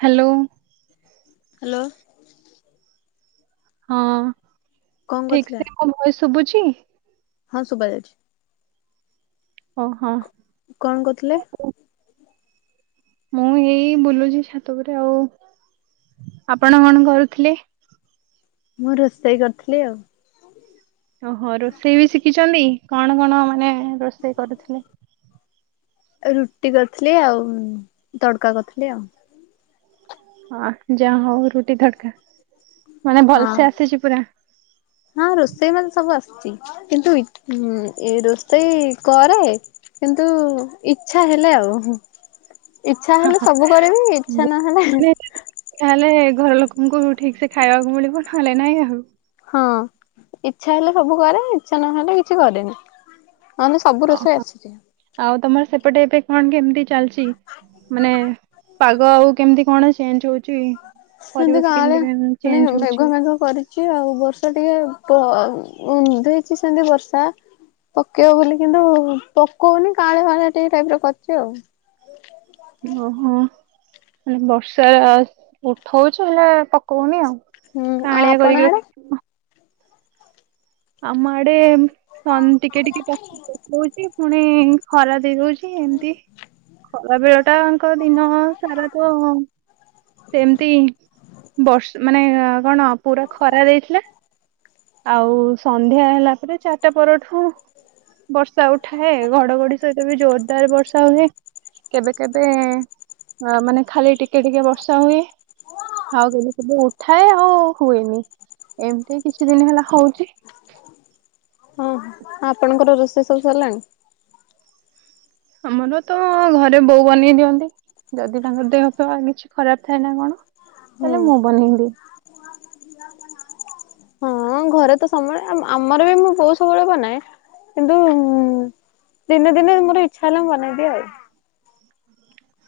Hello. Hello. ହଁ, କଣ ଠିକ୍ କରୁଥିଲେ? ସେ ମୋ ଭଏସ୍ ଶୁଭୁଛି। ହଁ, ଶୁଭା ଯାଉଛି। ଓ ହଁ। କଣ କହୁଥିଲେ? [inaudible] ମୁଁ ଏଇ ବୁଲୁଛି ଛାତ ଉପରେ ଆଉ ଆପଣ କଣ କରୁଥିଲେ? ମୁଁ ରୋଷେଇ କରିଥିଲି ଆଉ। ଓହୋ ରୋଷେଇ ବି ଶିଖିଛନ୍ତି କଣ କଣ ମାନେ ରୋଷେଇ କରୁଥିଲେ? ରୁଟି କରିଥିଲି ଆଉ ତଡକା କରିଥିଲି ଆଉ। ହ ଯାହା ହଉ ରୁଟି ତଡ଼କା ମାନେ ହଁ। ଭଲସେ ଆସିଛି ପୁରା? ହଁ ରୋଷେଇ ମତେ ସବୁ ଆସିଛି। କିନ୍ତୁ ଇ ଏ ରୋଷେଇ କରେ। କିନ୍ତୁ ଇଚ୍ଛା ହେଲେ ଆଉ। ଇଚ୍ଛା ହଁ ହେଲେ ହଁ। ସବୁ କରିବି ଇଚ୍ଛା ନହେଲେ ମାନେ ତାହେଲେ ଘର ଲୋକଙ୍କୁ ଠିକ୍ ସେ ଖାଇବାକୁ ମିଳିବ ନହେଲେ ନାଇଁ ଆଉ। ହଁ ଇଚ୍ଛା ହେଲେ ସବୁ କରେ ଇଚ୍ଛା ନହେଲେ କିଛି କରେନି। ନହନେ ସବୁ ଓହୋ, ରୋଷେଇ ଆସିଛି। ଆଉ ତମର ସେପଟେ ଏବେ କଣ କେମିତି ଚାଲିଛି? ମାନେ ପାଗ ଆଉ କେମିତି କଣ ଚେଞ୍ଜ ହଉ ଚି ପରିବେଶ କେମିତି କେ ଚେଞ୍ଜ ହଉଛି? ତାଙ୍କୁ କରି ଚି ଆଉ ବର୍ଷା ଟିକେ ଦେଇଛି ସେମିତି ବର୍ଷା। ପକେଇବ ବୋଲି କିନ୍ତୁ ପକଉନି କାଁଳିଆ ପାଁଳିଆ ଟିକେ ଟାଇପର କରିଛି ଆଉ। ଓହୋ ମାନେ ବର୍ଷା ଉଠଉଛି ହେଲେ ପକଉନି ଆଉ। ହୁଁ ଆଉ କାଳିଆ ଆପଣ କରିକି ଆଡେ ରଖିଥିବ। ଆମ ଆଡେ ଟିକେ ଟିକେ ପକଉଛି ପୁଣି ଖରା ଦେଇଦଉଛି। ଏମତି ଖରା ବେଳ ଟାଙ୍କ ଦିନ ସାରା ତ ସେମିତି ବର୍ଷ ମାନେ କଣ ପୁରା ଖରା ଦେଇଥିଲା। ଆଉ ସନ୍ଧ୍ୟା ହେଲା ପରେ ଚାରିଟା ପରଠୁ ବର୍ଷା ଉଠାଏ ଘଡଘଡି ସହିତ ବି ଜୋରଦାର ବର୍ଷା ହୁଏ। କେବେ କେବେ ମାନେ ଖାଲି ଟିକେ ଟିକେ ବର୍ଷା ହୁଏ। ଆଉ କେବେ କେବେ ଉଠାଏ ଆଉ ହୁଏନି ଏମିତି କିଛି ଦିନ ହେଲା ହଉଛି। ହୁଁ ହୁଁ ଆପଣଙ୍କର ରୋଷେଇ ସବୁ ସରିଲାଣି? ଆମର ତ ଘରେ ବୋଉ ବନେଇ ଦିଅନ୍ତି। ଯଦି ତାଙ୍କର ଦେହ ପେହ କିଛି ଖରାପ ଥାଏ ନା କଣ ହୁଁ ତାହେଲେ ମୁଁ ବନେଇଦିଏ। ହଁ ଘରେ ତ ସବୁବେଳେ ଆମର ବି ମୁଁ ବୋଉ ସବୁବେଳେ ବନାଏ କିନ୍ତୁ ଦିନେ ଦିନେ ମୋର ଇଚ୍ଛା ହେଲେ ମୁ ବନେଇଦିଏ ଆଉ।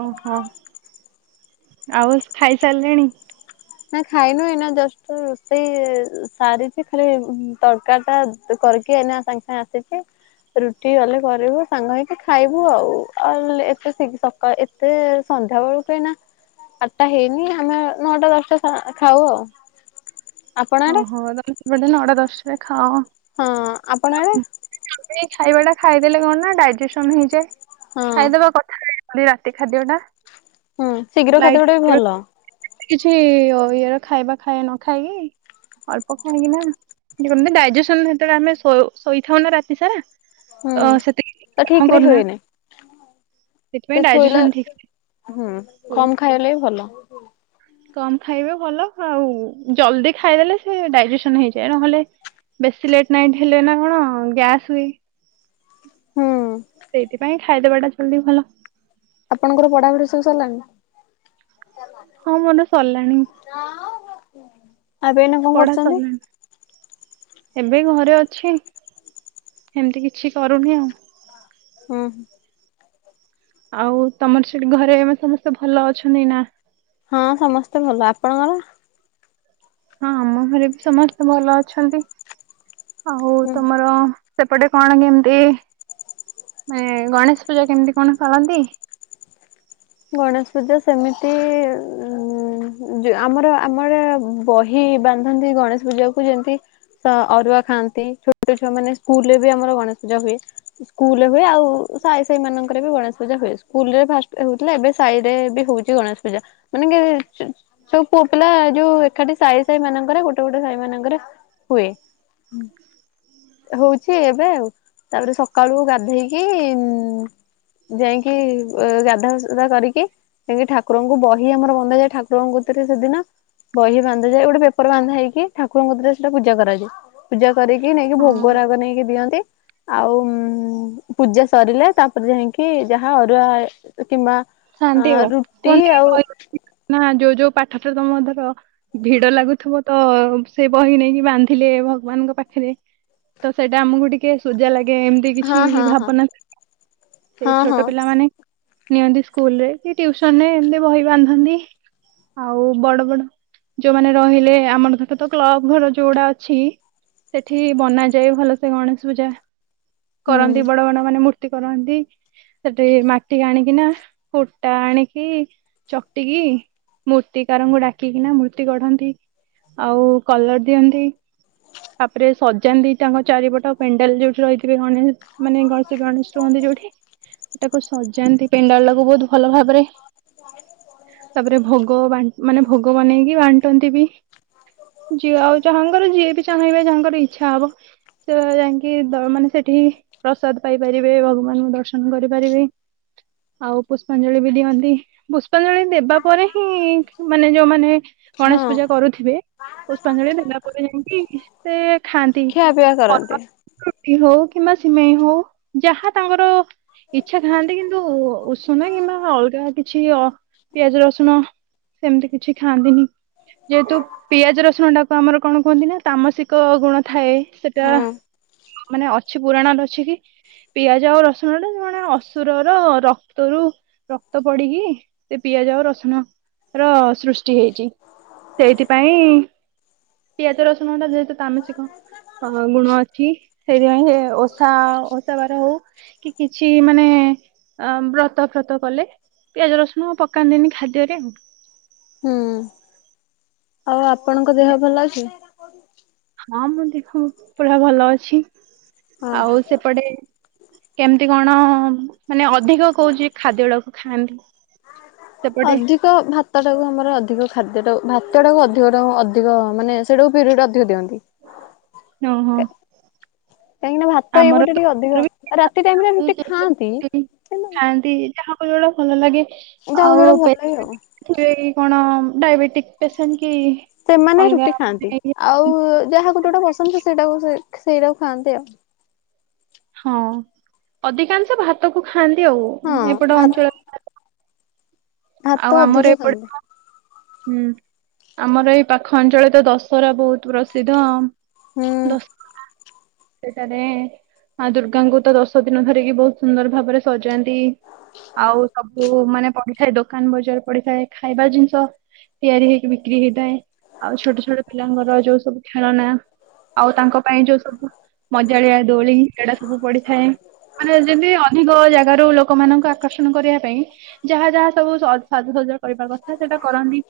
ଓହୋ ଆଉ ଖାଇସାରିଲେଣି? ନା ଖାଇନୁ ଏଇନା ଜଷ୍ଟ ରୋଷେଇ ସାରିଛି ଖାଲି ତରକା ଟା ତୁ କରିକି ଏନା ସାଙ୍ଗେ ସାଙ୍ଗେ ଆସିଛି। ରୁଟି ଗଲେ କରିବୁ ସାଙ୍ଗ ହେଇକି ଖାଇବୁ ଆଉ ଆଉ ଏତେ ଶି ଏତେ ସନ୍ଧ୍ୟା ବେଳୁ କାହିଁ ନା ଆଠଟା ହେଇନି ଆମେ ନଅଟା ଦଶଟା ଖାଉ ଆଉ। ଆପଣ ଆଡେ? ଓହୋ ତମେ ସବୁଦିନ ନଅଟା ଦଶଟା ରେ ଖାଅ। ହଁ ଆପଣ ଆଡେ? ଖାଇବା ଟା ଖାଇଦେଲେ କଣ ନା ଡାଇଜେସନ ହେଇଯାଏ ହଁ ଖାଇଦବା କଥାନା। ଖାଲି ରାତି ଖାଦ୍ୟ ଟା। ହୁଁ ଶୀଘ୍ର ଖାଇଦେବା ଟା ବି ଲାଇଟ୍ ଭଲ। କିଛି ଇଏର ଖାଇବା ଖାଇବା ନ ଖାଇକି। ଅଳ୍ପ ଖାଇକି ନା ଯେମିତି ଡାଇଜେସନ ସେତେବେଳେ ଆମେ ଶୋଇଥାଉ ନା ରାତି ସାରା। ହୁଁ। ଅ ତ ଠିକ [inaudible] ରେ କରୁନା ହୁଏନି ସେ ସେଥିପାଇଁ ଶୋଇଲା ଡାଇଜେସନ ଠିକ ହୁଁ ସେ କମ୍ ଖାଇଲେ ବି ଭଲ। କମ୍ ଖାଇବେ ଭଲ ଆଉ ଜଲଦି ଖାଇଦେଲେ ସେ ଡାଇଜେସନ ହେଇଯାଏ ନହେଲେ ବେଶୀ ଲେଟ୍ ନାଇଟ୍ ହେଲେ ନା କଣ ଗ୍ୟାସ୍ ହୁଏ। ହୁଁ ସେଇଥିପାଇଁ ଖାଇଦବା ଟା ଜଲଦି ଭଲ। ଆପଣଙ୍କର ପଢାପଢି ସବୁ ସରିଲାଣି? ହଁ ମୋର ସରିଲାଣି। [inaudible] ଏଇନା କଣ ପଢା କରୁଛନ୍ତି? ସରିଲାଣି। ଏବେ ଘରେ ଅଛି ଏମିତି କିଛି କରୁନି ଆଉ। ହୁଁ ହୁଁ। ଆଉ ତମର ସେଠି ଘରେ ଏ ସମସ୍ତେ ଭଲ ଅଛନ୍ତି ନା? ହଁ ସମସ୍ତେ ଭଲ ଆପଣଙ୍କର? ହଁ ଆମ ଘରେ ବି ସମସ୍ତେ ଭଲ ଅଛନ୍ତି ଆଉ ତମର? ସେପଟେ କଣ କେମିତି ମ ଗଣେଶ ପୂଜା କେମିତି କଣ କରନ୍ତି? ଗଣେଶ ପୂଜା ସେମିତି ଉ ଉ ଆମର ଆମର ବହି ବାନ୍ଧନ୍ତି ଗଣେଶ ପୂଜା କୁ ଯେମିତି ଅରୁଆ ଖାଆନ୍ତି ଛୋଟ ଛୁଆ ମାନେ ସ୍କୁଲ ରେ ବି ଆମର ଗଣେଶ ପୂଜା ହୁଏ। ସ୍କୁଲରେ ହୁଏ ଆଉ ସାଇ ସାହି ମାନଙ୍କରେ ବି ଗଣେଶ ପୂଜା ହୁଏ, ସ୍କୁଲ ରେ ଫାଷ୍ଟ ହଉ ଏବେ ସାହି ରେ ବି ହଉଛି ଗଣେଶ ପୂଜା ମାନେ କି ସବୁ ପୁଅ ପିଲା ଯୋଉ ଏକାଠି ସାଇ ସାହି ମାନଙ୍କରେ ଗୋଟେ ଗୋଟେ ସାହି ମାନଙ୍କରେ ହୁଏ। ହୁଁ ହଉଛି ଏବେ ଆଉ ତାପରେ ସକାଳୁ ଗାଧେଇକି ଉ ଯାଇକି ବ ଗାଧା କରିକି ଯାଇକି ଠାକୁରଙ୍କୁ ବହି ଆମର ବନ୍ଧା ଯାଏ ଠାକୁରଙ୍କ କତିରେ ସେଦିନ। ବହି ବାନ୍ଧାଯାଏ ଗୋଟେ ପେପର ବନ୍ଧା ହେଇକି ଠକୁରଙ୍କ କତିରେ ସେଟା ପୂଜା କରାଯାଏ। ପୂଜା କରିକି ନେଇକି ହଁ ଭୋଗ ରାଗ ନେଇକି ଦିଅନ୍ତି। ଆଉ ପୂଜା ସରିଲେ ତାପରେ ଯାଇକି ଯାହା ଅରୁଆ କିମ୍ବା ଅ ଖାଆନ୍ତି ଆଉ ରୁଟି କୁହନ୍ତି ଆଉ ଯୋଉ ଯୋଉ ପାଠ ତମର ଧର ଭିଡ ଲାଗୁଥିବ ତ ସେ ବହି ନେଇକି ବାନ୍ଧିଲେ ଭଗବାନଙ୍କ ପାଖରେ? ତ ସେଟା ଆମକୁ ଟି ଟିକେ ସୁଜା ଲାଗେ ଏମିତି ହଁ କିଛି ବି ହଁ ହଁ ଭାବନା ସେ ହଁ ଛୋଟ ହଁ। ପିଲା ମାନେ ନିଅନ୍ତି ସ୍କୁଲରେ କି ଟିଉସନ ରେ ଏମତି ବହି ବାନ୍ଧନ୍ତି। ଆଉ ବଡ ବଡ ଯୋଉମାନେ ରହିଲେ ଆମର ଧର ତ କ୍ଲବ ଘର ଯୋଉଗୁଡା ଅଛି ସେଠି ବନାଯାଏ ଭଲସେ ଗଣେଶ ପୂଜା। ହୁଁ କରନ୍ତି ବଡ ବଡ ମାନେ ମୂର୍ତ୍ତି କରନ୍ତି, ସେଠି ମାଟିି ଆଣିକିନା କୁଟା ଆଣିକି ଚକଟିକି ମୂର୍ତ୍ତିକାରଙ୍କୁ ଡାକିକିନା ମୂର୍ତ୍ତି ଗଢନ୍ତି। ଆଉ କଲର ଦିଅନ୍ତି। ତାପରେ ସଜାନ୍ତି ତାଙ୍କ ଚାରିପଟ ପେଣ୍ଡାଲ ଯୋଉଠି ରହିଥିବେ ଗଣେଶ। ମାନେ ଗଣେଶେ ଗଣେଶ ରୁହନ୍ତି ଯୋଉଠି, ତାକୁ ସଜାନ୍ତି ପେଣ୍ଡାଲ ଟାକୁ ବହୁତ ଭଲ ଭାବ ତାପରେ ତାପରେ ଭୋଗ ବାଣ୍ଟ ମାନେ ଭୋଗ ବନେଇକି ବାଣ୍ଟନ୍ତି ବି। ଯି ଆଉ ଯାହାଙ୍କର ଯିଏ ବି ଚାହିଁବେ ଯାହାଙ୍କର ଇଚ୍ଛା ହବ। ସେ ଯାଇକି ଦ ମାନେ ସେଠି ପ୍ରସାଦ ପାଇପାରିବେ, ଭଗବାନଙ୍କୁ ଦର୍ଶନ କରିପାରିବେ। ଆଉ ପୁଷ୍ପାଞ୍ଜଳି ବି ଦିଅନ୍ତି। ପୁ ପାଞ୍ଜଳି ଦେବା ପରେ ହିଁ ମାନେ ଯୋଉମାନେ ହଁ ଗଣେଶ ପୂଜା କରୁଥିବେ। ପୁଷ୍ପାଞ୍ଜଳି ଦେଲା ପରେ ଯାଇଁକି ସେ ଖାଆନ୍ତି। ଖିଆପିଆ କରନ୍ତି। ରୁଟି ହଉ କିମ୍ବା ସିମେଇ ହଉ ଯାହା ତାଙ୍କର ଇଛା ଖାଆନ୍ତି କିନ୍ତୁ ଉସ ନା କିମ୍ବା ଅଲଗା କିଛି ଅ ପିଆଜ ରସୁଣ ସେମିତି କିଛି ଖାଆନ୍ତିନି। ଯେହେତୁ ପିଆଜ ରସୁଣ ଟାକୁ ଆମର କଣ କୁହନ୍ତି ନା ତାମସିକ ଗୁଣ ଥାଏ। ସେଟା ହଁ ମାନେ ଅ କିଛି ପୁରାଣ ରେ ଅଛି କି, ପିଆଜ ଆଉ ରସୁଣ ଟା ଜଣେ ଅସୁରର ର କ୍ତ ରୁ ରକ୍ତ ପଡିକି ସେ ପିଆଜ ଆଉ ରସୁଣ ର ସୃଷ୍ଟି ହେଇଚି ସେଇଥିପାଇଁ ପିଆଜ ରସୁଣ ଟା ଯେହେତୁ ତାମସିକ ଅ ଗୁଣ ଅଛି ସେଇଥିପାଇଁ ଏ ଓସା ଓସା ବାର ହଉ କି କିଛି ମାନେ ବ୍ରତ ଫ୍ରତ କଲେ ପିଆଜ ରସୁଣ ପକାନ୍ତିନି ଖାଦ୍ୟରେ ଆଉ। ହୁଁ ଆଉ ଆପଣଙ୍କ ଦେହ ଭଲ ଅଛି? ହଁ ମୁଁ ଦେଖ ପୁରା ଭଲ ଅଛି। ହଁ। ଆଉ ସେପଟେ କେମିତି କଣ ମାନେ ଅଧିକ କହୁଛି ଖାଦ୍ୟ ଗୁଡାକୁ ଖାଆନ୍ତି? ସେପଟେ ଅଧି କ ଭାତଟାକୁ ଆମର ଅଧିକ ଖାଦ୍ୟଟା ଭାତଟାକୁ ଅଧିକ ଅଧିକ ମାନେ ସେଟାକୁ ପିରିୟଡ଼ ଅଧିକ ଦିଅନ୍ତି। ଓ ହୋ। କାହିଁକି ନା ଭାତ ଏଇ ପଟେ ଟିକେ ଅଧିକ ଆମର ଆଉ। ରାତି ଟାଇମ ଟା ରୁଟି ବି ଖାଆନ୍ତି କେତେ କିନ୍ତୁ ଯାହାକୁ ଯଉଟା ଭଲ ଲାଗେ ଯାହାକୁ ଆଉ ଯୋଉଟା ଭଲ ଲାଗେ ଆଉ ଥିବେ କି କଣ ଡାଇବେଟିକ ପେସେଣ୍ଟ କି ସେମାନେ ଅଲଗା ରୁଟି ଖାଆନ୍ତି, ମାନେ ଆଉ ଇଏ- ଯାହାକୁ ଯୋଉଟା ପସନ୍ଦ ସେଇଟାକୁ ସେଇଟାକୁ ଖାଆନ୍ତି ଆଉ। ହଁ, ଅଧିକାଂଶ ଭାତ କୁ ଖାଆନ୍ତି, ଆଉ ହଁ ଏପଟ ଭା ଅଞ୍ଚଳ ଆଉ ଭାତ ଆମର ଅଧିକ ଏପଟେ ଖାଆନ୍ତି। ହୁଁ ଆମର ଏଇ ପାଖ ଅଞ୍ଚଳରେ ତ, ଦଶହରା ବହୁତ ହୁଁ ପ୍ରସିଦ୍ଧ। [inaudible] ସେଠାରେ ମା ଦୁର୍ଗାଙ୍କୁ ତ ଦଶ ଦିନ ଧରିକି ବହୁତ ସୁନ୍ଦର ଭାବରେ ସଜା ଆଉ ସବୁ ମାନେ ପଡିଥାଏ ଦୋକାନ ବଜାର ପଡିଥାଏ ଖାଇବା ଜିନିଷ ତିଆରି ହେଇକି ବିକ୍ରି ହେଇଥାଏ। ଆଉ ଛୋଟ ଛୋଟ ପିଲାଙ୍କର ଯୋଉ ସବୁ ଖେଳନା ଆଉ ତାଙ୍କ ପାଇଁ ଯୋଉ ସବୁ ମଜାଳିଆ ଦୋଳି ସେଇଟା ସବୁ ପଡିଥାଏ। ମାନେ ଯେମିତି ଅଧିକ ଜାଗାରୁ, ଲୋକମାନଙ୍କୁ ଆକର୍ଷଣ କରିବା ପାଇଁ ଯାହା ଯାହା ସବୁ ସାଜସଜା କରିବା କଥା ସେଇଟା କରନ୍ତି।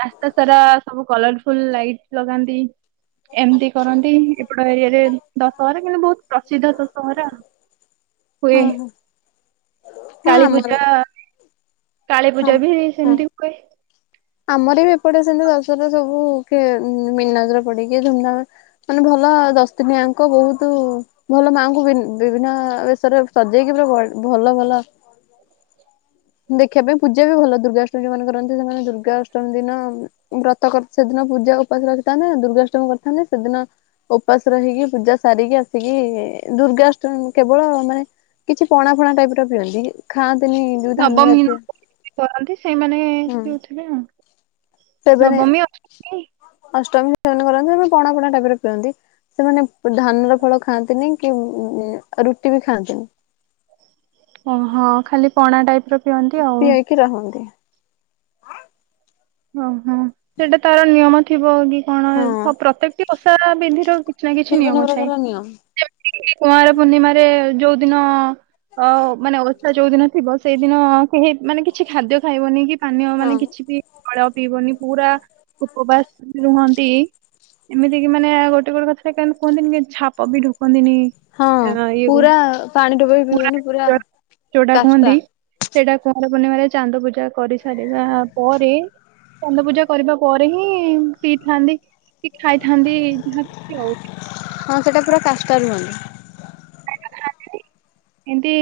ରାସ୍ତା ସାରା ସବୁ କଲରଫୁଲ ଲାଇଟ ଲଗାନ୍ତି। ଏମିତି କରନ୍ତି ଏପଡ ଏରିଆରେ ଦଶହରା କିନ୍ତୁ ବହୁତ ପ୍ରସିଦ୍ଧ ଦଶହରା ହୁଏ। ହଁ ହଁ ହଁ କାଳୀ ଆମର ପୂଜା କାଳୀ ହଁ ପୂଜା ବି ହଁ। ସେମିତି ହୁଏ। ଆମର ବି ଏପଟେ ସେମତି ଦଶହରା ସବୁ କିଏ ମନାଜରେ ପଡିକି ଧୁମଧାମ ମାନେ ଭଲ ଦଶ ଦିନିଆଙ୍କ ବହୁତ ଭଲ ମାଆଙ୍କୁ ବି ବିଭିନ୍ନ ବେଶରେ ସଜେଇକି ପୁରା ଭଲ ଭଲ ଦେଖିବା ପାଇଁ ପୂଜା ବି ଭଲ, ଦୁର୍ଗାଷ୍ଟମୀ ଯୋଉମାନେ କରନ୍ତି ସେମାନେ ଦୁର୍ଗା ଅଷ୍ଟମୀ ଦିନ ବ୍ରତ କରି ସେଦିନ ପୂଜା ଉପାସ ରଖିଥାନ୍ତି, ଦୁର୍ଗାଷ୍ଟମୀ କରିଥାନ୍ତି ସେଦିନ ଉପାସ ରହିକି ପୂଜା ସାରିକି ଆସିକି ଦୁର୍ଗାଷ୍ଟମ କେବଳ ମାନେ କିଛି ପଣା ଫଣା ଟାଇପ ର ପିଅନ୍ତି ଖାଆନ୍ତିନି ଯୋଉ ଧାନ ନବମୀ ଜାତୀୟ ନବମୀ [unintelligible] କରନ୍ତି ସେଇମାନେ ହୁଁ ପିଉଥିବେ ଆଉ। ସେମାନେ ନବମୀ ଅଷ୍ଟମୀ ଅଷ୍ଟମୀ ଯୋଉମାନେ କରନ୍ତି ଆନେ ପଣା ଫଣା ଟାଇପ ରେ ପିଅନ୍ତି। ସେମାନେ ପ ଧାନର ଫଳ ଖାଆନ୍ତିନି କି ରୁଟି ବି ଖାଆନ୍ତିନି। ଓହୋ ଖାଲି ପଣା ଟାଇପ ର ପିଅନ୍ତି ଆଉ। କି ରହନ୍ତି। ଓହୋ ସେଇଟା ତାର ନିୟମ ଥିବ କି କଣ ହଁ ଆଉ ପ୍ରତ୍ୟେକଟି ଓଷା ବିଧିର କି କିଛି ନା କିଛି ବିଭିନ୍ନ ନିୟମ ଥାଏ। ପ୍ରକାର ନିୟମ [unintelligible] କୁଆଁର ପୂର୍ଣ୍ଣିମାରେ ଯୋଉଦିନ ଅ ମାନେ ଓଷା ଯୋଉଦିନ ଥିବ ସେଇଦିନ କେହି ମାନେ କିଛି ଖାଦ୍ୟ ଖାଇବନି କି ପାନୀୟ ହଁ। ମାନେ କିଛି ବି ଫଳ ପିଇବନି ପୁରା ଉପବାସ ରୁହନ୍ତି। ଏମିତି କି ମାନେ ଗୋଟେ ଗୋଟେ କଥା ଟିଏ କୁହନ୍ତିନି କି ଛାପ ବି ଢୁକନ୍ତିନି। ହଁ ଆ ଇଏକୁ ପୁରା ପାଣି ଟୋପେ ବି ପୁରା ପିଇବନି [unintelligible] ଯୋଉଟା କାଷ୍ଟା କୁହନ୍ତି ସେଇଟା କୁଆଁର ପୂର୍ଣ୍ଣିମାରେ ଚାନ୍ଦ ପୂଜା କରିସାରିବା ପରେ ଚାନ୍ଦ ପୂଜା କରିବା ପରେ ହିଁ ପିଇଥାନ୍ତି କି ଖାଇଥାନ୍ତି ଯାହାକିଛି ଆଉ। ହଁ ସେଟା ପୁରା କାଷ୍ଟା ରୁହନ୍ତି। ଏମତି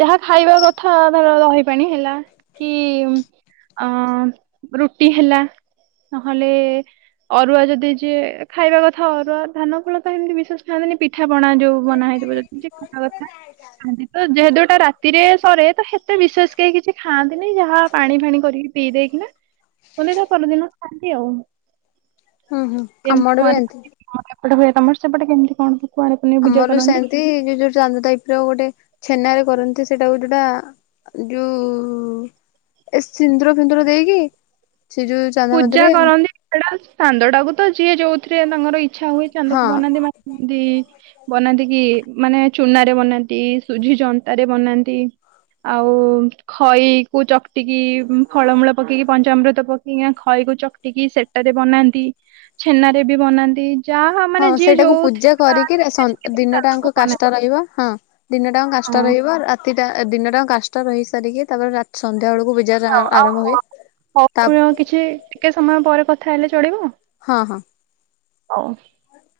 ଯାହା ଖାଇବା କଥା ଧର ଦହିପାଣି ହେଲା। କି ଅ, ରୁଟି ହେଲା, ନହେଲେ ଅରୁଆ ଯଦି ଯିଏ ଖାଇବା କଥା ଅରୁଆ ଧାନ ଫଳ ତ ଏମିତି ବିଶେଷ ଖାଆନ୍ତିନି। ପିଠା ପଣା ଯୋଉ ବନା ହେଇଥିବ ଯଦି ଯିଏ ଖାଇବା କଥା ଖାଆନ୍ତି ତ, ଯେହେତୁ ଏଟା ରାତିରେ ସରେ ତ ସେତେ ବିଶେଷ କେଇ କିଛି ଖାଆନ୍ତିନି। ଯାହା ପାଣି ଫାଣି କରିକି ପିଇ ଦେଇକିନା। କୁହନ୍ତି ଏଟା ପରଦିନ ଖାଆନ୍ତି ଆଉ। ହଁ। କେମତି କୁଆଁର [inaudible] ଆମର ତ ଏପଟେ ହୁଏ। ତୋମର ସେପଟେ କେମିତି କଣ କୁଆଁର ପୁନେଇ ପୂଜା [inaudible] କରନ୍ତି? ସେମତି ଯିଏ ଯୋଉ ଚାନ୍ଦ ଟାଇପ୍ ର ଗୋଟେ ଛେନାରେ କରନ୍ତି ସେଟା ଗୁଟେ ଟା ଯୋଉ ଏ ସିନ୍ଦୁର ଫିନ୍ଦୁର ଦେଇକି ସେ ଯୋଉ ଚାନ୍ଦା ପୂଜା ମଧ୍ୟରେ କରନ୍ତି ସେଟା ଚାନ୍ଦ ଟାକୁ ତ ଯିଏ ଯୋଉଥିରେ ତାଙ୍କର ଇଚ୍ଛା ହୁଏ ଚାନ୍ଦକୁ ହଁ ବନାନ୍ତି। ମା ଦି ବନାନ୍ତି କି ମାନେ ଚୁନାରେ ବନାନ୍ତି। ସୁଝି ଜନ୍ତାରେ ବନାନ୍ତି। ଆଉ ଖଇ କୁ ଚକଟିକି ଉଁ, ଫଳମୂଳ ପକେଇକି, ପଞ୍ଚାମୃତ ପ କିଆଁ ଖଇକୁ ଚକଟିକି ସେଟାରେ ବନାନ୍ତି। ଛେନାରେ ବି ବନାନ୍ତି। ଯାହା ହଁ ମାନେ ଯିଏ ସେଇଟାକୁ ପୂଜା ଯୋଉଥିରେ କରିକିରି ପାଆନ୍ତି ଏ ସେ ସନ୍ ଏ ସେଇ ଦିନ ଚାନ୍ଦକୁ ଟାଙ୍କ ବନାନ୍ତି। କାଷ୍ଟା ରହିବ, ହଁ। ଦିନଟା ଯାଙ୍କ କାଷ୍ଟା ହଁ ରହିବ। ରାତି ଟା ଏ ଦିନ ଟା କାଷ୍ଟା ରହି ସାରିକି ତାପରେ ରା-ସନ୍ଧ୍ୟା ବେଳକୁ ପୂଜା ଯାହା ହଉ ଆଉ ଆରମ୍ଭ ହୁଏ ହଉ ତା ହଉ ମୁଁ କିଛି ଟିକେ ସମୟ ପରେ କଥା ହେଲେ ଚଳିବ? ହଁ, ହଁ। ହଉ।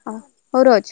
ହଉ ରହୁଛି।